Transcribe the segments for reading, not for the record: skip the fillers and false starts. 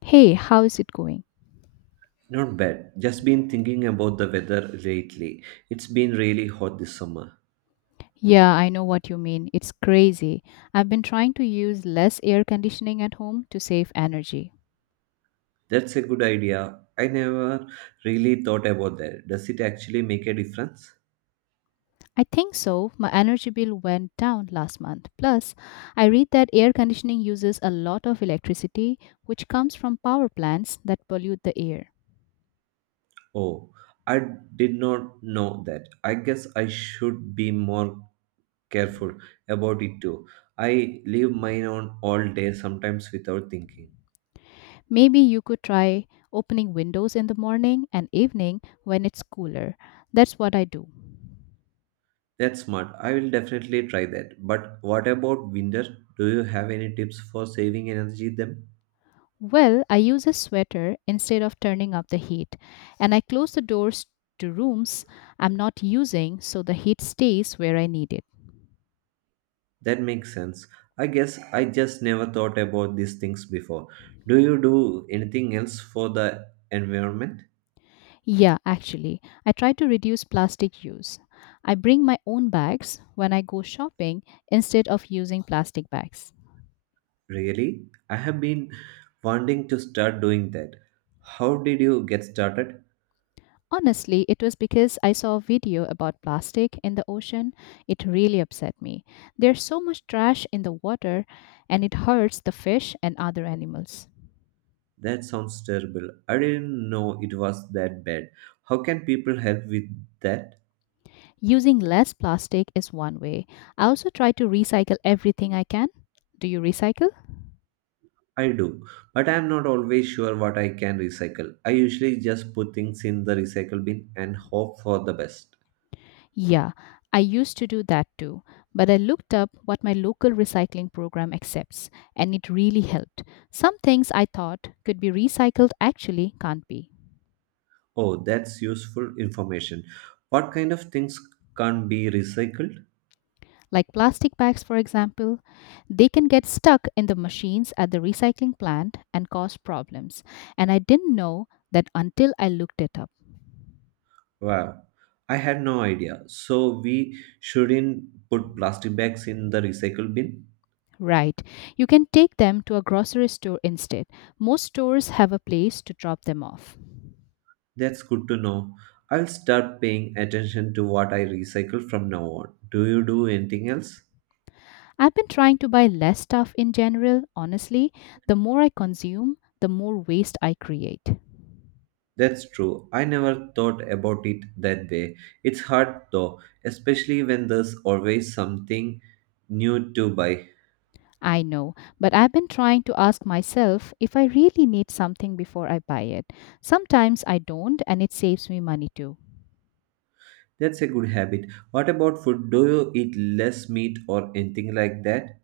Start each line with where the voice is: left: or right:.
left: Hey, how is it going?
right: Not bad. Just been thinking about the weather lately. It's been really hot this summer.
left: Yeah, I know what you mean. It's crazy. I've been trying to use less air conditioning at home to save energy.
right: That's a good idea. I never really thought about that. Does it actually make a difference?
left: I think so. My energy bill went down last month. Plus, I read that air conditioning uses a lot of electricity, which comes from power plants that pollute the air.
right: Oh, I did not know that. I guess I should be more careful about it too. I leave mine on all day sometimes without thinking.
left: Maybe you could try opening windows in the morning and evening when it's cooler. That's what I do.
right: That's smart. I will definitely try that. But what about winter? Do you have any tips for saving energy then?
left: Well, I use a sweater instead of turning up the heat, and I close the doors to rooms I'm not using so the heat stays where I need it.
right: That makes sense. I guess I just never thought about these things before. Do you do anything else for the environment?
left: Yeah, actually, I try to reduce plastic use. I bring my own bags when I go shopping instead of using plastic bags.
right: Really? I have been wanting to start doing that. How did you get started?
left: Honestly, it was because I saw a video about plastic in the ocean. It really upset me. There's so much trash in the water and it hurts the fish and other animals.
right: That sounds terrible. I didn't know it was that bad. How can people help with that?
left: Using less plastic is one way. I also try to recycle everything I can. Do you recycle?
right: I do, but I am not always sure what I can recycle. I usually just put things in the recycle bin and hope for the best.
left: Yeah, I used to do that too, but I looked up what my local recycling program accepts, and it really helped. Some things I thought could be recycled actually can't be.
right: Oh, that's useful information. What kind of things can be recycled?
left: Like plastic bags, for example, they can get stuck in the machines at the recycling plant and cause problems. And I didn't know that until I looked it up.
right: Wow, I had no idea. So we shouldn't put plastic bags in the recycle bin?
left: Right. You can take them to a grocery store instead. Most stores have a place to drop them off.
right: That's good to know. I'll start paying attention to what I recycle from now on. Do you do anything else?
left: I've been trying to buy less stuff in general, honestly. The more I consume, the more waste I create.
right: That's true. I never thought about it that way. It's hard though, especially when there's always something new to buy.
left: I know, but I've been trying to ask myself if I really need something before I buy it. Sometimes I don't, and it saves me money too.
right: That's a good habit. What about food? Do you eat less meat or anything like that?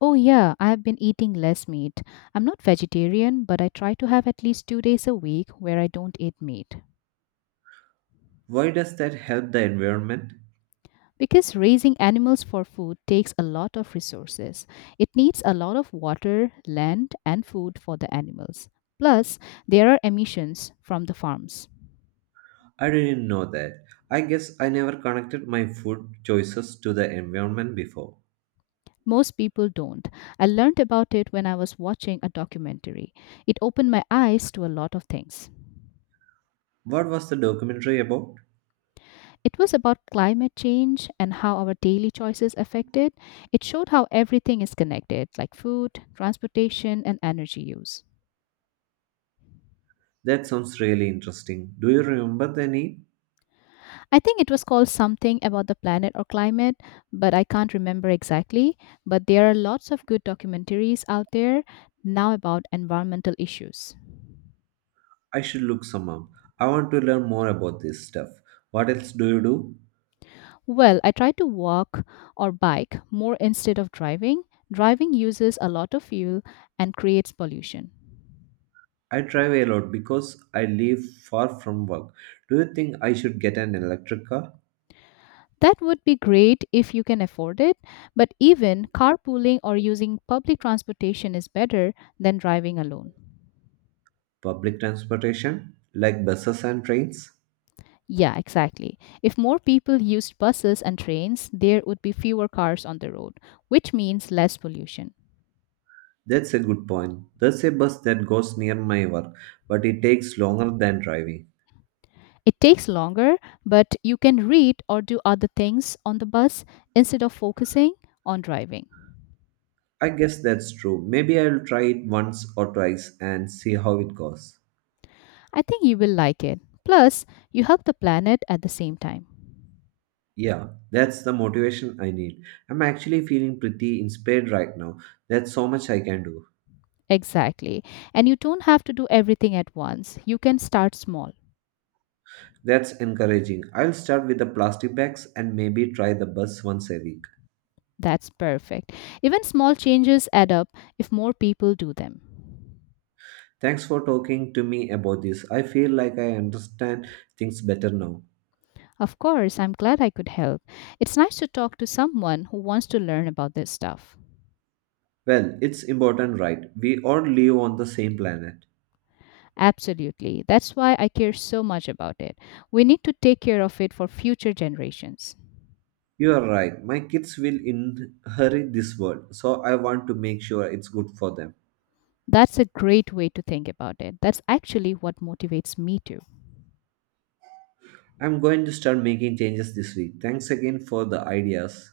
left: Oh, yeah, I've been eating less meat. I'm not vegetarian, but I try to have at least 2 days a week where I don't eat meat.
right: Why does that help the environment?
left: Because raising animals for food takes a lot of resources. It needs a lot of water, land, and food for the animals. Plus, there are emissions from the farms.
right: I didn't know that. I guess I never connected my food choices to the environment before.
left: Most people don't. I learned about it when I was watching a documentary. It opened my eyes to a lot of things.
right: What was the documentary about?
left: It was about climate change and how our daily choices affect it. It showed how everything is connected, like food, transportation, and energy use.
right: That sounds really interesting. Do you remember the name?
left: I think it was called something about the planet or climate, but I can't remember exactly. But there are lots of good documentaries out there now about environmental issues.
right: I should look some up. I want to learn more about this stuff. What else do you do?
left: Well, I try to walk or bike more instead of driving. Driving uses a lot of fuel and creates pollution.
right: I drive a lot because I live far from work. Do you think I should get an electric car?
left: That would be great if you can afford it, but even carpooling or using public transportation is better than driving alone.
right: Public transportation, like buses and trains?
left: Yeah, exactly. If more people used buses and trains, there would be fewer cars on the road, which means less pollution.
right: That's a good point. There's a bus that goes near my work, but it takes longer than driving.
left: It takes longer, but you can read or do other things on the bus instead of focusing on driving.
right: I guess that's true. Maybe I'll try it once or twice and see how it goes.
left: I think you will like it. Plus, you help the planet at the same time.
right: Yeah, that's the motivation I need. I'm actually feeling pretty inspired right now. There's so much I can do.
left: Exactly. And you don't have to do everything at once. You can start small.
right: That's encouraging. I'll start with the plastic bags and maybe try the bus once a week.
left: That's perfect. Even small changes add up if more people do them.
right: Thanks for talking to me about this. I feel like I understand things better now.
left: Of course, I'm glad I could help. It's nice to talk to someone who wants to learn about this stuff.
right: Well, it's important, right? We all live on the same planet.
left: Absolutely. That's why I care so much about it. We need to take care of it for future generations.
right: You are right. My kids will inherit this world, so I want to make sure it's good for them.
left: That's a great way to think about it. That's actually what motivates me too.
right: I'm going to start making changes this week. Thanks again for the ideas.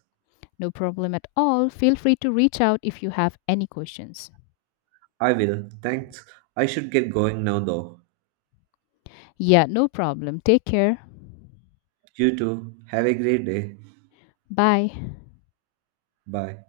left: No problem at all. Feel free to reach out if you have any questions.
right: I will. Thanks. I should get going now, though.
left: Yeah, no problem. Take care.
right: You too. Have a great day.
left: Bye.
right: Bye.